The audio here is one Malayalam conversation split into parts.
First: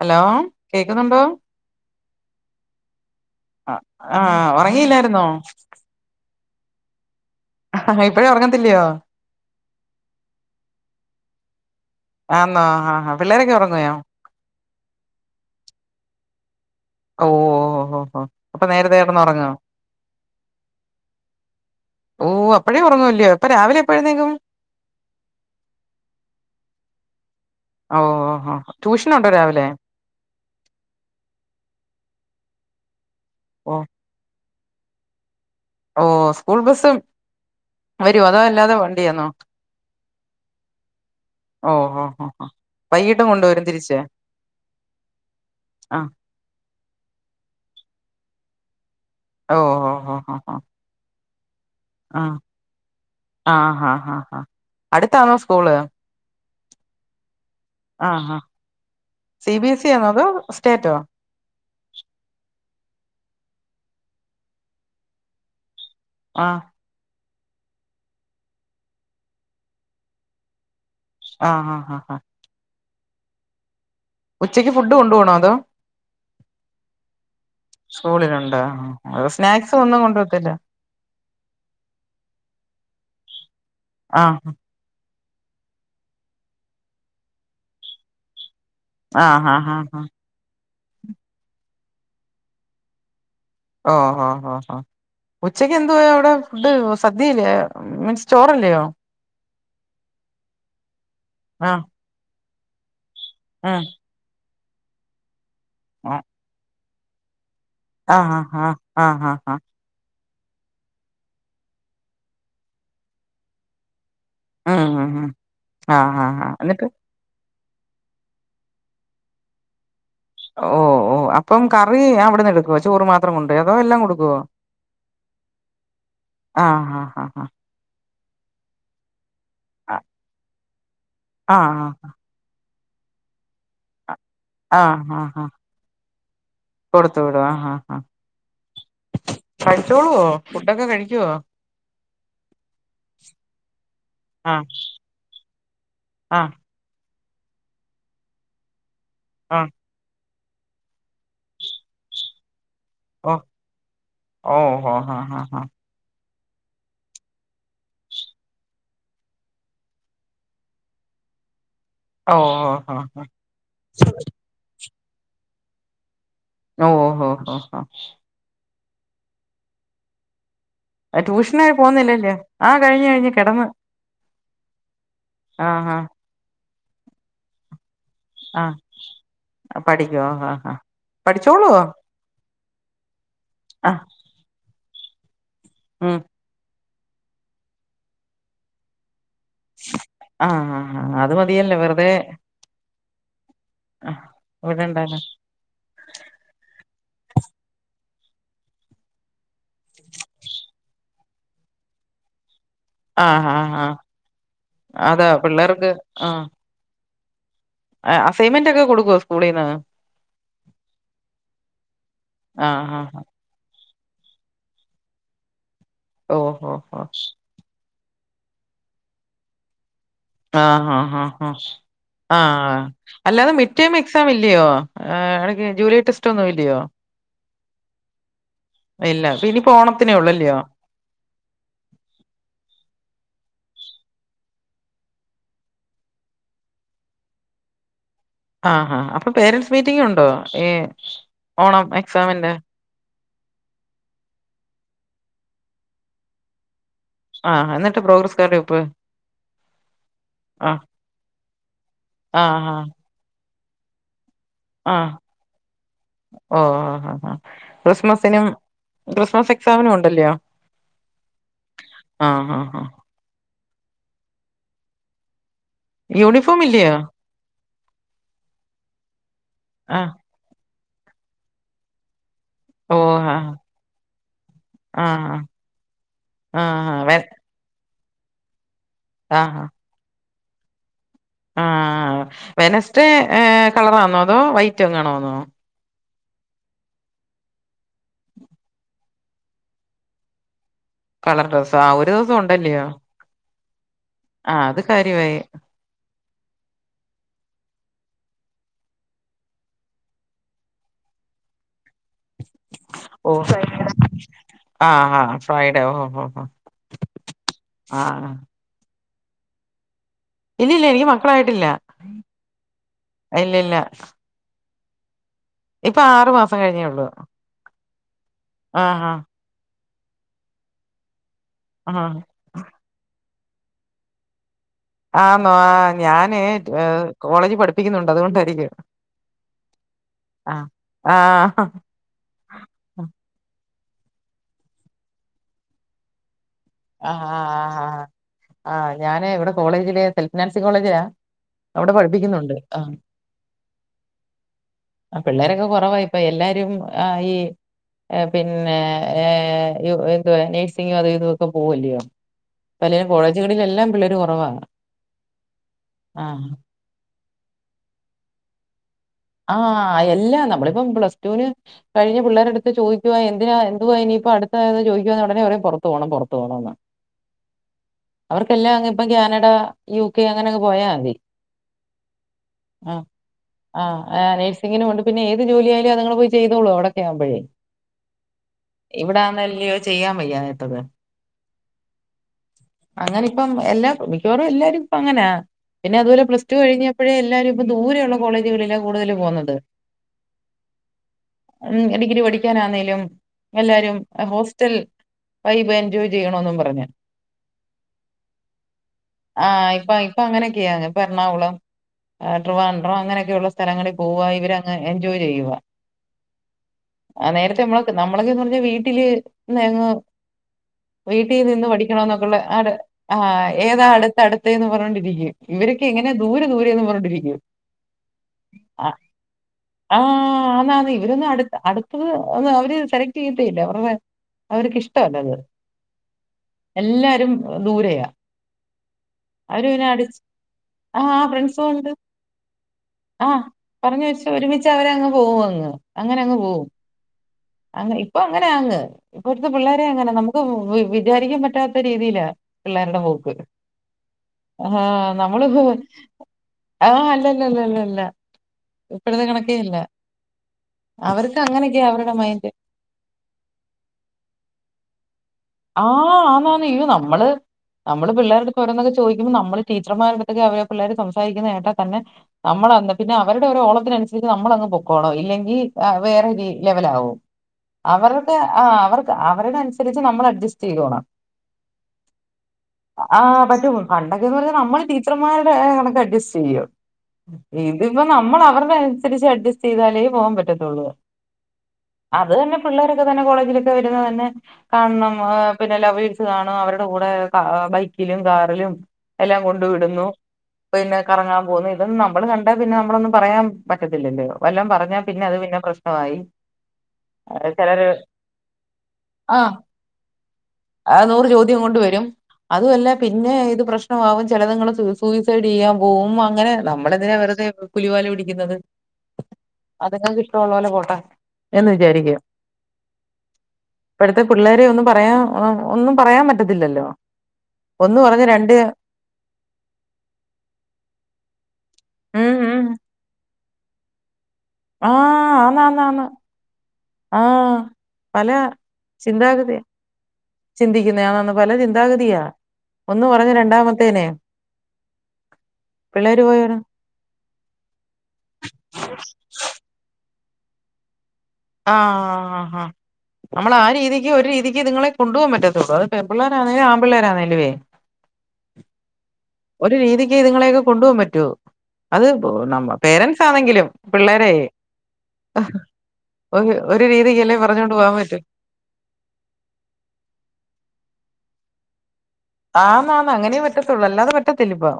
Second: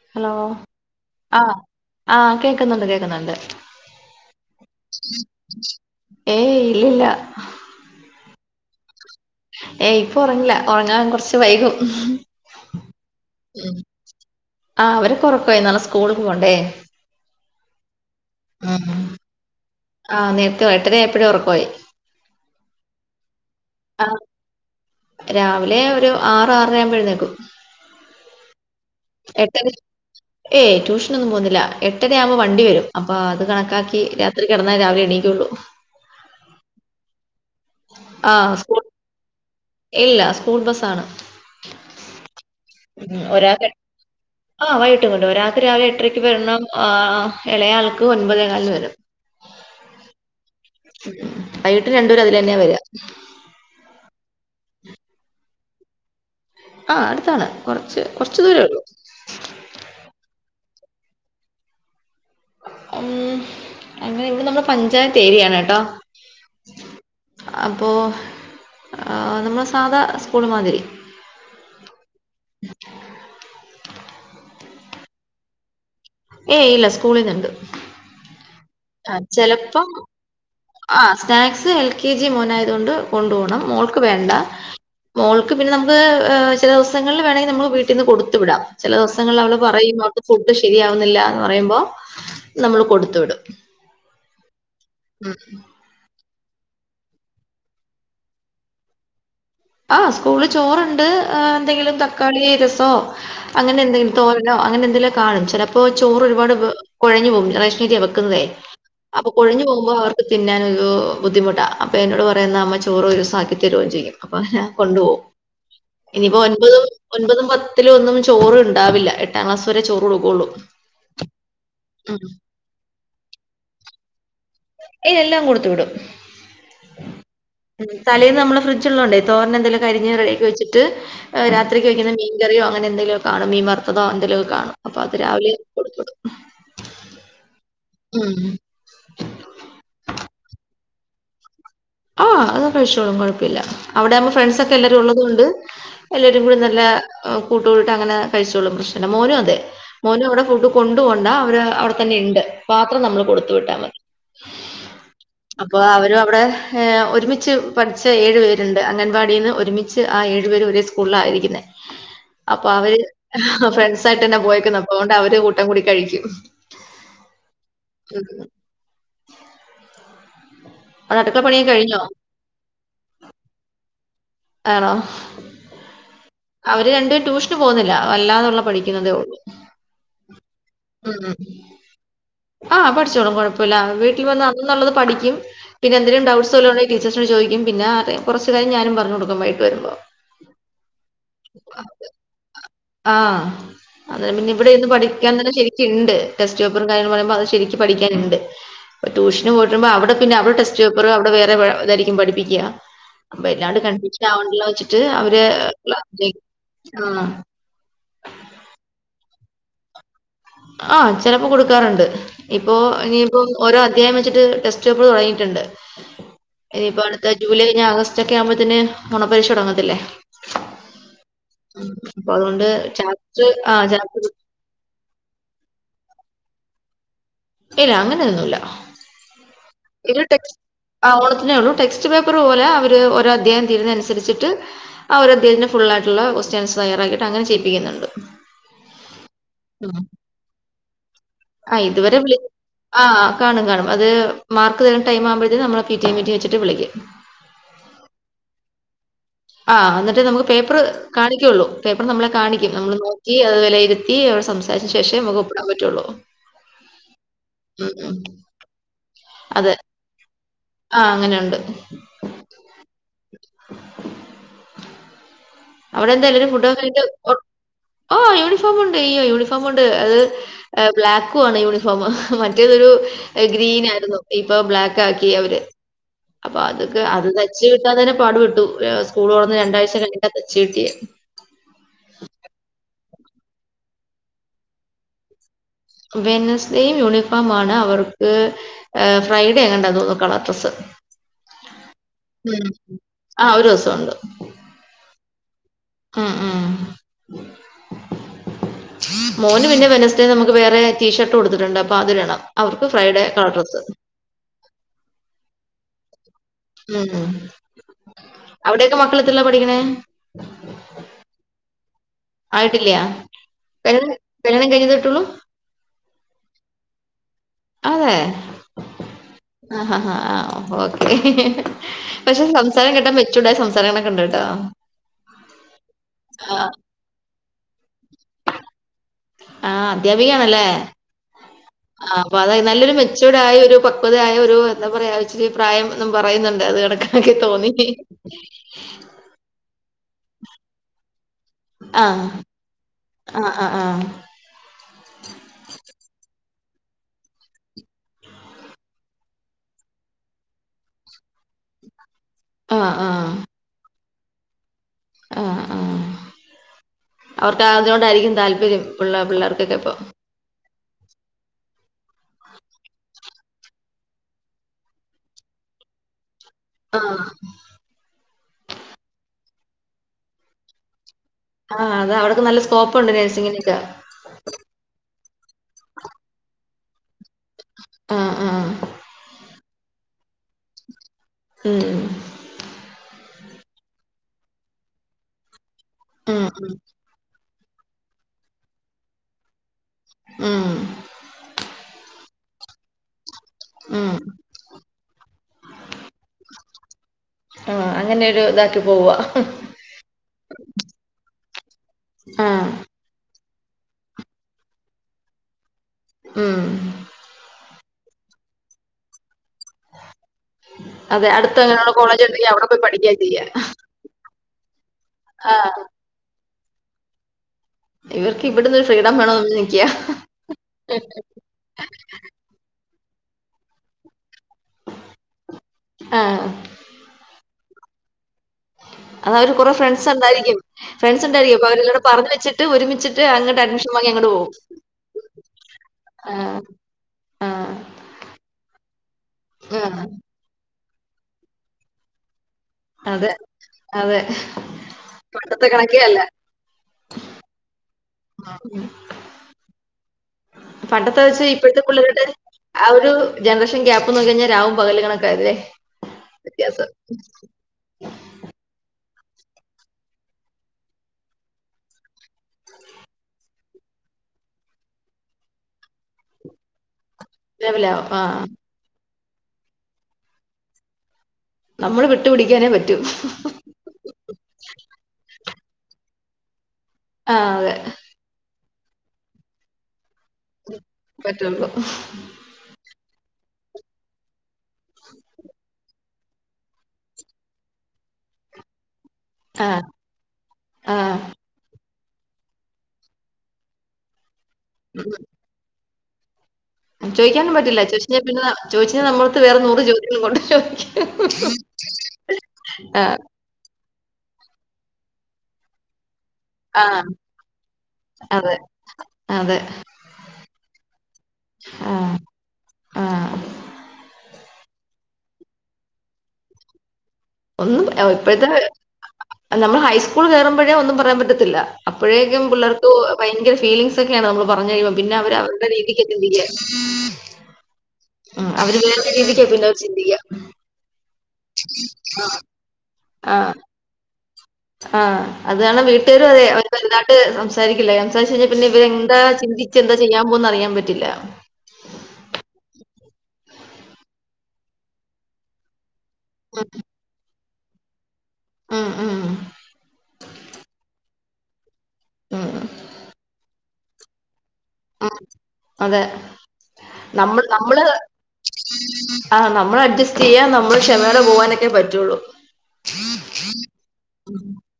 ഹലോ കേക്കുന്നൊണ്ടോ ആഹ് ആഹ് കേക്കുന്നുണ്ട് കേക്കുന്നുണ്ട് ആഹ് ഒറങ്ങിയില്ലായിരുന്നോ ഏയ് ഇല്ലില്ല ആഹ് ഇപ്പഴും ഉറങ്ങത്തില്ലയോ ഏയ് ഇപ്പൊ ഉറങ്ങില്ല ഉറങ്ങാൻ കുറച്ച് വൈകും. ആന്നോ ആഹാ പിള്ളേരൊക്കെ ഒറങ്ങിയോ ആഹാ അവരെക്കെ ഒറക്കയി ഓഹ് ഓഹ് ഓഹ് ഓഹ് ഹോ അപ്പൊ നേരത്തെ കിടന്ന് ഉറങ്ങ ആ നേരത്തെ എട്ടര ആയപ്പൊഴെ ഒറക്കവായി ഹോ അപ്പഴേക്കും ഒറങ്ങൂവല്ലയോ? അപ്പ രാവിലെ എപ്പ ആഹ് എഴുന്നേക്കും? രാവിലെ ഒരു ആറ് ആറര ആവുമ്പോ എഴുന്നേക്കും ഓ ഓഹോ ട്യൂഷനുണ്ടോ എട്ടര രാവിലെ ഏയ് ട്യൂഷനൊന്നും പോകുന്നില്ല എട്ടരയാവുമ്പോ വണ്ടി വെരും അപ്പൊ അത് ഓ കണക്കാക്കി രാ കിടന്നരാവിലെ എണീക്കള്ളൂ. ഓ സ്കൂൾ ബസ്സും വരോ അതോ ആഹ് അല്ലാതെ സ്കൂൾ വണ്ടിയാന്നോ? ഇല്ല സ്കൂൾ ബസ്സാണ് ഓ ഓ ഓ ഓ ളം വൈകിട്ടും കൊണ്ടുവരും ഒരാക്ക് തിരിച്ച് ആ വൈകിട്ടും കൊണ്ട് വെരും രാത്രി ആകെ ആഹ് എട്ടരയ്ക്ക് വരണം ആഹ് എളയാൾക്ക് ഒൻപതേകാല്ന് വെരും ഓ ഓ ഓ ഹ ഹ വൈകിട്ട് രണ്ടേരും അതിലന്നെ വരാ ആഹ് ഹാ ഹാ ഹാ അടുത്താണോ സ്കൂള്? ആ അടുത്താണ് കൊറച്ച് ആഹ് ആഹ് കൊറച്ച് ദൂരേ ള്ളു സി ബി എസ് ഇ ആണോ അതോ സ്റ്റേറ്റോ ഉം എങ്ങനെ ഇവിടെനമ്മൾ പഞ്ചായത്തേരിയാണ് കേട്ടോ. ആഹ് അപ്പോ നമ്മള് സാധാ സ്കൂള് മാതിരി ആഹ ആഹ ആഹ ഹാ ഉച്ചക്ക്ഫുഡ് കൊണ്ടു പോണോ അതോ ഏയ് ഇല്ല സ്കൂളിന്നുണ്ട് സ്കൂളിലുണ്ടോ സ്നാക്സ് ഒന്നും കൊണ്ടവത്തി ആഹ് സ്നാക്സ് എൽ കെ ജി മോനായതോണ്ട് കൊണ്ട് പോണം മോൾക്ക് വേണ്ട ആഹ് മോൾക്ക് പിന്നെ നമുക്ക് ചില ദിവസെങ്ങളിൽ വേണേ നമ്മൾ വീട്ടിൽന്ന് കൊടുത്ത് വിടാം ചെല ആഹ് ദിവസങ്ങളിലവള് ആഹ് ആഹ് പറയും ആഹ് അവക്ക് ഫുഡ് ശെരിയാവുന്നില്ലാന്ന് പറയുമ്പോ നമ്മള് കൊടുത്തു വിടും. ഓ ഹോ ഹോ ഹോ ഉച്ചയ്ക്ക് എന്ത് പോ അവിടെ ഫുഡ് സദ്യയില്യായോ മീൻസ് ചോറില്ലയോ? ആഹ് സ്കൂളി ചോറുണ്ട് ആഹ് എന്തെങ്കിലും തക്കാളി രസോ അങ്ങനെ ഉം എന്തെങ്കിലും തോരനോ അങ്ങനെന്തേലോ കാണും ചെലപ്പോ ചോറ് ഒരുപാട് കൊഴഞ്ഞു പോവും ഇത്തിരിയാ ആഹ് വെക്കുന്നതേ ആഹ് അപ്പൊ ആഹ് ആഹ് കൊഴഞ്ഞു പോകുമ്പോ അവർക്ക്. തിന്നാനൊരു ബുദ്ധിമുട്ടാഅപ്പൊ എന്നോട് പറയുന്നമ്മ ചോറ് ഒരു സാക്കി തരുകയും ചെയ്യും അപ്പൊ ഹേ ഉം ഉം കൊണ്ടുപോവും ഉം ആഹ് ഇനിപ്പോ ആഹ് ഒൻപത്- എന്നിട്ട് ഒൻപതും പത്തിലൊന്നും ചോറ്ണ്ടാവില്ല എട്ടാം ക്ലാസ് വരെ ചോറ് കൊടുക്കൊള്ളൂ ഓ ഓ അപ്പം കറി അവിടുന്ന് എടുക്കുവോ ചോറ് മാത്രംകൊണ്ട് അതോ എല്ലാം കൊടുക്കുവോ? എല്ലാം കൊടുത്തു വിടും ആഹ് ആഹ് ആഹ് തലേന്ന് നമ്മള് ഫ്രിഡ്ജുള്ളോണ്ടെ തോരനെന്തെങ്കിലൊക്കെ അരിഞ് റെഡിയാക്കി വെച്ചിട്ട് രാത്രിക്ക് ആഹ് വെക്കുന്ന മീൻ കറിയോ അങ്ങനെന്തങ്കിലൊക്കെ കാണും മീൻ വർത്തതൊ, എന്തേലൊ ആഹ ആഹ ആ കൊടുത്തു വിടോ? ആ ആഹ് ഉം കഴിച്ചോളുവോ ഫുഡൊക്കെ കഴിക്കുവോ? ആഹ് അതൊ കഴിച്ചോളും കുഴപ്പമില്ല അവിടാവുമ്പൊ ആഹ് ഫ്രണ്ട്സൊക്കെ എല്ലരും ഉള്ളത് കൊണ്ട് എല്ലരും ആഹ് കൂടി നല്ല കൂട്ട് കൂടീട്ട് ങ്ങനെ കഴിച്ചോളും പ്രശ്നല്ല മോനു അതെ ആഹ് മോനും അവിടെ കൂട്ട് - കൊണ്ട് പോണ്ട അവര് അവിടെ തന്നെയിണ്ട് പാത്രം നമ്മള് ഓ കൊടുത്തു വിട്ടാ മതി. ഓഹോ ഹ ഹ ഹ അപ്പൊ അവരവ്ടെ ഏഹേ ഒരുമിച്ച് പഠിച്ച ഏഴ് പേര്ണ്ട് അംഗൻവാടിന്ന് ഒരുമിച്ച് ആ ഏഴു പേര് ഒരേ സ്കൂളിലായിരിക്കുന്നെ അപ്പൊ ഓഹോ ഹ അവര് ഹ ഫ്രൻസായിട്ട് തന്നെ പോയേക്കുന്നു അപ്പൊഅവര് കൂട്ടം കൂടി കഴിക്കും ഓ ഓ ഹോ ഹോ ഹ അവിടെ അടുക്കള പണിയൊക്കെ ട്യൂഷനായി കഴിഞ്ഞോ പോവുന്നില്ലല്ലൊ ആ കഴിഞ്ഞ് ഞ്ഞഴിഞ്ഞ് കെടന്ന് ആണോ അവര് രണ്ട് ടൂഷന് പോവുന്നില്ല വല്ലാതുള്ള ആഹ് പഠിക്കുന്നതേ ഉള്ളൂ. പഠിച്ചോളോ. ആഹ് പഠിച്ചോളും കൊഴപ്പല്ല വീട്ടിവന്ന് അന്നുള്ളത് പഠിക്കും പിന്നെ ഉം എന്തെലും ഡൗട്സ് സ് ല്ലോല് ടീചേഴ്സിനോടും ചോയിക്ക്യും പിന്നെ ആ കുറച്ച് കഴിഞ്ഞാ ഞാനും പറഞ്ഞു കൊടുക്കും. വരുമ്പോൾ ആഹ് ഹാ അത് മതിയല്ലോ വെറ്തെ. ആഹ് അത്പിന്നെ ഇവിടെ ഇരുന്ന് വിടണ്ടല്ലോ പഠിക്കാൻ തന്നെ ശരി. ണ്ട് ടെസ്റ്റ് പേപ്പറും കാര്യങ്ങള് പറയുമ്പോ അത് ശരിക്ക് പഠിക്കാനുണ്ട് അപ്പൊ ട്യൂഷന് പോയിട്ടരുമ്പോ അവിടെ പിന്നെ അവിടെസ്റ്റ് പേപ്പറ് അവിടെ വേറെതായിരിക്കും പഠിപ്പിക്കാ ആഹ് ആഹ് വല്ലാണ്ട് ആഹ് കൺഫ്യൂഷൻ ആവണ്ടല്ലോ ച്ചിട്ട് അതാ അവര് പിള്ളേർക്ക് ക്ലാസിലേക്ക് ആ ആഹ് അസൈൻമെന്റ് ഒക്കെ കൊടുക്കോ സ്കൂളിന്നോ ആഹ് ചിലപ്പോ കൊടുക്കാറുണ്ട് ഇപ്പൊ ആഹ് ആഹ് ഇനിയിപ്പോ ഓരോ അധ്യായം വെച്ചിട്ട് ടെസ്റ്റ് പേപ്പർ തുടങ്ങിയിട്ടുണ്ട് ഓഹോ ഹോ ഇനിയിപ്പോ അടുത്ത ജൂലൈ കഴിഞ്ഞ ആഗസ്റ്റ് ഒക്കെ ആവുമ്പോത്തിന് ഓണപരീക്ഷ തൊടങ്ങത്തില്ലേ? ആഹ ഹാ ഹാ ഹാ അതുകൊണ്ട് ആഹ് ചാപ്റ്റർ അല്ലാതെ ആഹ് ചാപ്റ്റർ മിട്ടേംഎക്സാമില്ലെയോ. ആ നിനക്കി ജൂലൈ ടെസ്റ്റ് ഒന്നും ഇല്ല്യോ ഇല്ല അങ്ങനെന്നുല്ല ഇല്ല പിനീം ഒരു ടെക്സ്റ്റ് ആ ഓണത്തിനേയൊള്ളൂ ടെക്സ്റ്റ് പേപ്പറ് പോലെ അവര്ഓരോ അധ്യായം തീരുന്നൻസരിച്ചിട്ട് ആഹ് ഒരു അദ്യായത്തിന്റെ ഫുള്ളായിയിട്ടുള്ള ക്വസ്റ്റൻസ് തയ്യറാക്കിയിട്ട് അങ്ങനെ ചെയ്യിപ്പിക്കുന്നുണ്ട് ആഹ് അപ്പൊ പേരൻസ് ഉം. മീറ്റിംഗ് ഉണ്ടോ ഈ ഓണം എക്സാമിന്റെ ആഹ് ആ കാണും കാണും അത് മാർക്ക് തരുന്ന ടൈമാവുമ്പോഴത്തേനും നമ്മളെ പി ടി എ മീറ്റിംഗ് വെച്ചിട്ട് വിളിക്കും ആഹ് എന്നിട്ട് പ്രോഗ്രസ് കാർഡിൽ ഒപ്പ് ആഹ് എന്നട്ട് നമുക്ക് ആ. പേപ്പറ് കാണിക്കൊള്ളൂ പേപ്പർ നമ്മളെ ആഹാ! കാണിക്കും നമ്മള് [unintelligible] സംസാ ആഹ ഓ ആഹ് ഉം ഉം ക്രിസ്മസിനും ക്രിസ്മസ് എക്സാമിനുണ്ടല്ലയോ? ആഹ് അങ്ങനെണ്ട് ആഹ് ആഹ് അവിടെന്താ എല്ലരും യൂണിഫോം ഫുഡൊക്കെ ഇല്ലയോ? കയിച്ചോ? ഓ യൂണിഫോമുണ്ട് യ്യോ യൂണിഫോമുണ്ട് ആ. അത് ബ്ലാക്കു ആണ് യൂണിഫോം. മറ്റേതൊരു ഓ! ആ. ഗ്രീൻ ആയിരുന്നു ഇപ്പൊ ബ്ലാക്ക് ആക്കി ആഹാ! അവര് അപ്പൊ ആഹാ! അതൊക്കെ വെ അത് ത തച്ച് കിട്ടാ തന്നെ പാടുപെട്ടു സ്കൂള് തൊറന്ന് രണ്ടാഴ്ച കഴിഞ്ട്ടാ തച്ച് കിട്ടിയേ ആഹ് വെനസ്റ്റേ കളറാന്നോ? അതോ വൈറ്റ് എങ്ങനാന്നോ? വെനസ്ഡേയും യൂണിഫോം ആണ് അവർക്ക് ഏഹേ ഫ്രൈഡേയെങാണ്ടാ തോന്നുന്നു കളർഡ്രസ്സ് കളർ ഡ്രസ് ആ ഒരു ദുവസമുണ്ടല്ലയോ? ആ ഒരു ദിവസമുണ്ട്. ആഹ് അത് കാര്യവായെ ഉംഉം മോന് പിന്നെ വെനസ്ഡേ നമുക്ക് വേറെ ടീഷർട്ട് കൊടുത്തിട്ടുണ്ടെ പാതിരണം അവർക്ക് ഫ്രൈഡേ കളർ ഡ്രസ്സ്‌ ആഹ ആഹ ഫ്രൈഡേ ഒ ഹോ ഹോ ഉം ഉം അവിടെക്കെ മക്കളെത്തറീലാ പഠിക്ക്ണേ? ഇല്യ ഇല്യ എനിക്ക് മക്കളായിട്ടില്ല ആയിട്ടില്ല ഇല്ലില്ല. കല്യാ കല്യാണം കഴിഞ്ഞട്ടുള്ളൂ. ഇപ്പൊ ആറു മാസം കഴിഞ്ഞേള്ളൂ. അതെ. ആഹഹാ ആഹ്ഹഹ ആ ഓക്കേ. ആഹ് പക്ഷെ സംസാരം കേട്ടാ മെച്ചുർഡ് ആയ സംസാരങ്ങളൊക്കെണ്ട് കേട്ടോ. ആന്നോ ഞാന് കോളേജ് പഠിപ്പിക്കുന്നുണ്ട്. അതുകൊണ്ടായിരിക്കും. ആ അദ്ധ്യാപിക ആഹ് ആണല്ലേ? ആഹ് ആ് അപ്പ അത് നല്ലൊരു മെചോർഡയ ഒരു പക്വതയായ ഒരു എന്താ പറയാ ഇച്ചിരി പ്രായം പറയുന്നുണ്ട് അത്. ആ കണക്കാക്കി ആ തോന്നി ആ് ആ ആ് ഞാന് ഇവിടെ കോളേജില് സെൽഫ് ഫിനാൻസ് കോളേജില അവിടെ ആഹ് പഠിപ്പിക്കുന്നുണ്ട് ആഹ്. ആഹ് ആഹ് ആഹ് ആ പിള്ളേരൊക്കെ കുറവായി ഇപ്പൊ എല്ലാരും ആ ഈ ആ പിന്നെ [unintelligible] ന്തുവാ നേഴ്സിംഗും അതു ഇതു പോവല്ലയോ ആഹ് പല ആഹ് കോളേജുകളിലെല്ലാം പിള്ളേർ കെറവാ. ആഹ്. അവർക്ക് ആതിനോടായിരിക്കും താല്പര്യം. പിള്ള പിള്ളേർക്കൊക്കെ ഇപ്പൊ ആഹ അല്ലാ നമ്മളിപ്പം പ്ലസ്ടുന് കഴിഞ്ഞ പിള്ളേരടുത്ത് ചോദിക്കുവാ എന്തിനാ എന്തുവാ ഇനിപ്പോ അടുത്തായത് ചോദിക്കവാന്ന് ഉടനെറയും പൊറത്ത് പോണം പൊറത്ത് പോണംന്ന്. ആഹ്. അവർക്കെല്ലാം അങ് ഇപ്പം കാനഡ യുകെ അങ്ങനെങ്ങ് പോയാൽ മതി. ആഹ് അത് അവിടൊക്ക നല്ല ആഹ് സ്കോപ്പുണ്ട് നേഴ്സിങ്ങിനൊക്കെ. ആഹ് ആഹ് നേഴ്സിങ്ങിനോണ്ട്. പിന്നെ ഏത് ജോലിയായാലും അതിങ്ങൾ പോയി ചെയ്തോളൂ അവിടൊക്ക ആകുമ്പഴേ. ആഹ് ആഹ് ഇവിടാന്നല്ലയോ ചെയ്യാൻ വയ്യാത്തത്. ഉം അങ്ങനെ ഇപ്പം എല്ലാ മിക്കവാറും എല്ലാരും ഇപ്പ അങ്ങനാ പിന്നെ അതുപോലെ ഉം പ്ലസ്ടു ഉം കഴിഞ്ഞ ഇപ്പോഴേ എല്ലാരും ദൂരെയുള്ള കോളേജുകളിലാ കൂടുതൽ പോകുന്നത്. ഉം ഉം ഡിഗ്രി പഠിക്കാനാന്നേലും. എല്ലാരും ഉം ഹോസ്റ്റൽ വൈബ് എൻജോയ് ചെയ്യണോന്നും മ്പറഞ്ഞ്. അങ്ങനൊരു ഇതാക്കി പോവാ. പ്പ അങ്ങനൊക്കെയാണ് ഇപ്പെ എറണാകുളം, ആഹ് ട്രിവാൻഡ്രം അങ്ങനൊക്കെയുള്ള സ്ഥ സ്ഥലങ്ങളിൽ പോവ ഇവരങ്ങ് എൻജോയ് ചെയ്യുവ ഉം. ആ നേരത്തെ നമ്മളൊക്കെന്ന് പറഞ്ഞാ വീട്ടില് അതെ വീട്ടീ അടുത്ത നിന്ന് അങ്ങനെയുള്ള കോളേജ് പഠിക്കണോന്നൊക്കെയള്ള ഉണ്ടെങ്കിൽ അവിടെ ആടെ. പോയി പഠിക്കാ ആഹ ചെയ്യാ ഏതാ അടുത്ത അടുത്ത് എന്ന് പറഞ്ഞോണ്ടിരിക്കും. ആഹ് ഇവരൊക്കെ എങ്ങനെയ ദൂരെ ദൂരെന്ന് പറഞ്ഞോണ്ടിരിക്കും. ഇവർക്ക് ഇവിടുന്ന് ഒരു അഹ്‌. ഫ്രീഡം വേണോന്ന് നിക്കാ ആഹ് അന്നാന്നേ ഇവരൊന്ന് അടു അടുത്തത് ഒന്ന് അവര് സെലക്ട് ചെയ്യത്തെയില്ല. അവരുടെ അവർക്കിഷ്ടവല്ലത്. ആഹ് എല്ലാരും ദൂരെയാ ആഹ് അവര് കൊറെ പിന്നെ ഫ്രണ്ട്സ് അടിച്ച് ഉണ്ടാരിക്കും ആഹ് ഫ്രണ്ട്സ് ഉണ്ടാരിക്കും ഫ്രണ്ട്സും അപ്പൊ ഉണ്ട് അവടെ പറഞ്ഞ വച്ചിട്ട് ഒരുമി ആഹ് പറഞ്ഞ വെച്ച് ഒരുമിച്ച് അവരങ്ങ് പോകുവല്ലോ. അങ്ങനെ അങ്ങ് ആഹ് പോകും. ആഹ് ഇപ്പൊ അങ്ങനെ അങ്ങ് ഇപ്പോടുത്തെ പിള്ളേരെ ആഹ് അങ്ങനെ നമു ഇപ്പോൾ വിചാരിക്കാൻ പറ്റാത്ത രീതിയില പിള്ളേരുടെ അതെ പോക്ക് [unintelligible] അതെ ആഹ് ഹാ പണ്ടത്തെ നമ്മള്ന്ന് കണക്കേ അല്ല ആഹ് അല്ലല്ലല്ലല്ലല്ല. ഇപ്പോഴത്തെ കണക്കേയല്ല. പണ്ടത്തെ അവർക്ക് വെച്ച് അങ്ങനെയൊക്കെയ ഇപ്പോഴത്തെ അവരുടെ പിള്ളേരുടെ മൈൻഡ്. ആ ഒരു ജനറേഷൻ ഗ്യാപ്പ് നോക്കികഴിഞ്ഞാൽ രാവും പകലും കണക്കാ അല്ലേ ആഹ് ആന്നാണ് വ്യത്യാസം നമ്മള് നമ്മൾ പിള്ളേരെടുത്തു ഓരോനോക്കെ ചോദിക്കുമ്പോൾ നമ്മൾ ടീച്ചർമാരോടെത്തൊക്കെ നമ്മടെ പിള്ളേർ സംസാരിക്കുന്ന കേട്ടാൽ തന്നെ നമ്മളന്ന് പിന്നെ അവരുടെ ഒരു ഓളത്തിനനുസരിച്ച് നമ്മൾങ്ങ് പൊക്കണം ഇല്ലെങ്കിൽ വേറെ രീതി ആകും. രാവിലാവും അവർക്ക് ആഹ് ആ അവർക്ക് അവരുടെ അനുസരിച്ച് നമ്മൾ അഡ്ജസ്റ്റ് ചെയ്തോണം. നമ്മള് വിട്ടുപിടിക്കാനേ പറ്റു. ആഹ് പറ്റും പണ്ടൊക്കെന്ന് പറഞ്ഞാൽ നമ്മള് ടീച്ചർമാരുടെ കണക്ക് അഡ്ജസ്റ്റ് ചെയ്യും ആഹ് അതെ ഇതി നമ്മളവർടെനുസരിച്ച് അഡ്ജസ്റ്റ്യ്താലേ പോവാൻ പറ്റത്തുള്ളൂ പറ്റുള്ളൂ അത് ന് പിള്ളേരൊക്കെ തന്നെ കോളേജിലൊക്കെ വരുന്നത് തന്നെ കാണണം ആഹ് പിന്നെ ലൗവേഴ്സ് കാണും അവരുടെ കൂടെ ബൈക്കിലും, കാറിലും എല്ലാം കൊണ്ടു ആഹ് വിടുന്നു പിന്നെ ആഹ് കറങ്ങാൻ പോന്നു. തൊന്ന് നമ്മള് കണ്ട പിന്നെ നമ്മളൊന്നും പറയാൻ പറ്റത്തില്ലല്ലോ വല്ലാം പറഞ്ഞാ പിന്നെ അത് പിന്നെ പ്രശ്നമായി ആ, ചോയ്ക്കാനും പറ്റില്ല ചിലര് ചോയിച്ചു കഴിഞ്ഞാൽ പിന്നെ ചോയിച്ച ആ നമ്മടെത്ത് വേറെ നൂറ് ചോദ്യങ്ങൾ കൊണ്ട് വരും. ആ നൂറ് ചോദ്യം കൊണ്ട് വരും അതുവല്ല ആഹ് പിന്നെ ഇത് പ്രശ് മാവും ചിലത്ങ്ങള് സൂസൂസൈഡ്യ്യാ പോവും അങ്ങനെ. ആഹ് നമ്മളന്തിനാ വെറുതേ പുലിവാൽ അതെ പിടിക്കുന്നത് അതെ അതെങ്ങക്ക് ഇഷ്ടള്ള പോലെ പോട്ടേ എന്ന് ആഹ് വിചാരിക്കും. ആഹ് ഇപ്പോഴത്തെ പിള്ളേരെ ഒന്നും പറയാൻ ഒന്നും പറയാൻ പറ്റത്തില്ലല്ലോ. ഒന്നും ഒന്ന് പറഞ്ഞ് ഇപ്പോഴത്തെ രണ്ട് നമ്മൾ ഹൈസ്കൂൾ കയറുമ്പോഴേ ഒന്നും പറയാൻ പറ്റത്തില്ല ഉം അപ്പോഴേക്കും ഉം പിള്ളേർക്ക് ഭയങ്കര ഫീലിംഗസ്ക്കെയാണ് അമ്മള് പറഞ്ഞു കഴിയ്മ്പോ പിന്നെ ആഹ് അവര് അവരുടെ ആന്നാന്ന് രീതിക്കാ ആന്ന് ചിന്തിക്കാ ആഹ് പല രീതിക്കാ ചിന്താഗതിയാ പിന്നെ അവര് ചിന്തിക്കുക ചിന്തിക്കുന്നയാണെന്ന് പല ചിന്താഗതിയാ. ഒന്ന് പറഞ്ഞാ രണ്ടാമത്തേനെ- ആഹ അതുകാരണം പിള്ളേര് വീട്ടുകാരും പോയി അതെ പറയും വലുതായിട്ട് സംസാരിക്കില്ല. സംസാരിച്ചാൽ കഴിഞ്ഞാൽ പിന്നെ ഇവരെന്താ ചിന്തിച്ച് എന്താ ചെയ്യാൻ പോണെന്നു അറിയാൻ പറ്റില്ല. ആ ആഹ് ഹാ നമ്മൾ ആ രീതിക്ക് ഒരു രീതിക്ക് ഇത്ങ്ങളെ കൊണ്ടോവൻ പറ്റത്തുള്ളൂ അ- പെമ്പിള്ളേരാണേലും ആമ്പിള്ളേരാണേലും വേ- ഉം ഉം ഒരു രീതിക്ക് ഇതുങ്ങളൊക്കെ കൊണ്ടോവാൻ പറ്റൊ അത് ഉം നമ്മ പേരൻറ്സ് ആണെങ്കിലും. പിള്ളേരേ ഉം അഹ് അതെ ഒ ഒരു രീതിക്ക് അല്ലേ പറഞ്ഞോണ്ടവാൻ പറ്റും ആഹ് നമ്മൾ അഡ്ജസ്റ്റ്യ്യാ നമ്മള് ക്ഷമയോടെ പോവാനൊക്കെ പറ്റുള്ളൂ. ആന്ന് അന്ന് അങ്ങനേ പറ്റത്തുള്ളൂ അല്ലാതെ പറ്റത്തില്ല ഇപ്പം.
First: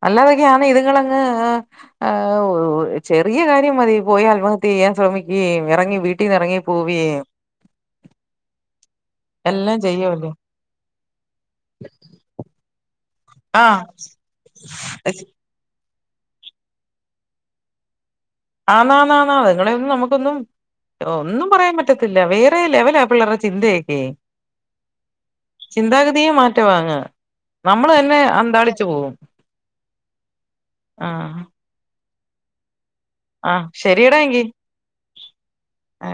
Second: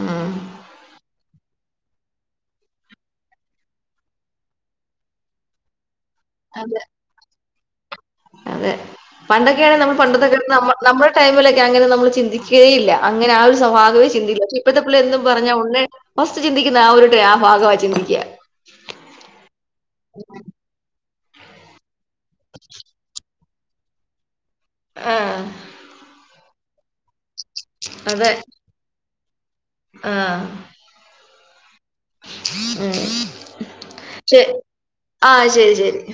ഉം അല്ലാതൊക്കെയ ആണ് ഇതുങ്ങള ആ ചെറിയ കാര്യം മതി പോയി ആത്മഹത്യ ചെയ്യാൻ ശ്രമിക്കേം എ റങ്ങി വീട്ടീന്ന് എറങ്ങി അതെ പോവേം. അതെ പണ്ടൊക്കെയ എല്ലാം ആണ നമ്മൾ ചെയ്യുവല്ലോ പണ്ടത്തൊക്കെ നമ്മ നമ്മുടെ ടൈമിലൊ ക്കങ്ങനെ നമ്മള് ചിന്തിക്കേയില്ല അങ്ങനെ ആ ഒരു ആഹ് സ്വഭാകവേ ചിന്തി [unintelligible] ഇപ്പത്തെപ്പ്ള്ളെര് ന്ന് പറഞ്ഞാ ഒന്ന്. ഫസ്റ്റ് ചിന്തിക്കുന്ന ആ ഒര് ട്ടേ ആ ഭാഗമാ ചിന്തിക്ക ആന്നാന്നാ ന്നാ ള് ഇതിങ്ങളെയൊന്നും നമുക്കൊന്നും ഒന്നും പറയാൻ പറ്റത്തില്ല വേറേ ലെവലാ പിള്ളേർടെ ചിന്തയക്കേ ആഹ് ചിന്താഗതിയേ മാറ്റവാ അങ്ങ്. നമ്മള് തന്നെ അതെ അന്താളി ചോം. ആഹ് ആഹ് ഉം. ആഹ് ശരിയടാ ശെ, എങ്കി ആഹ് ശരി ശരി. ആ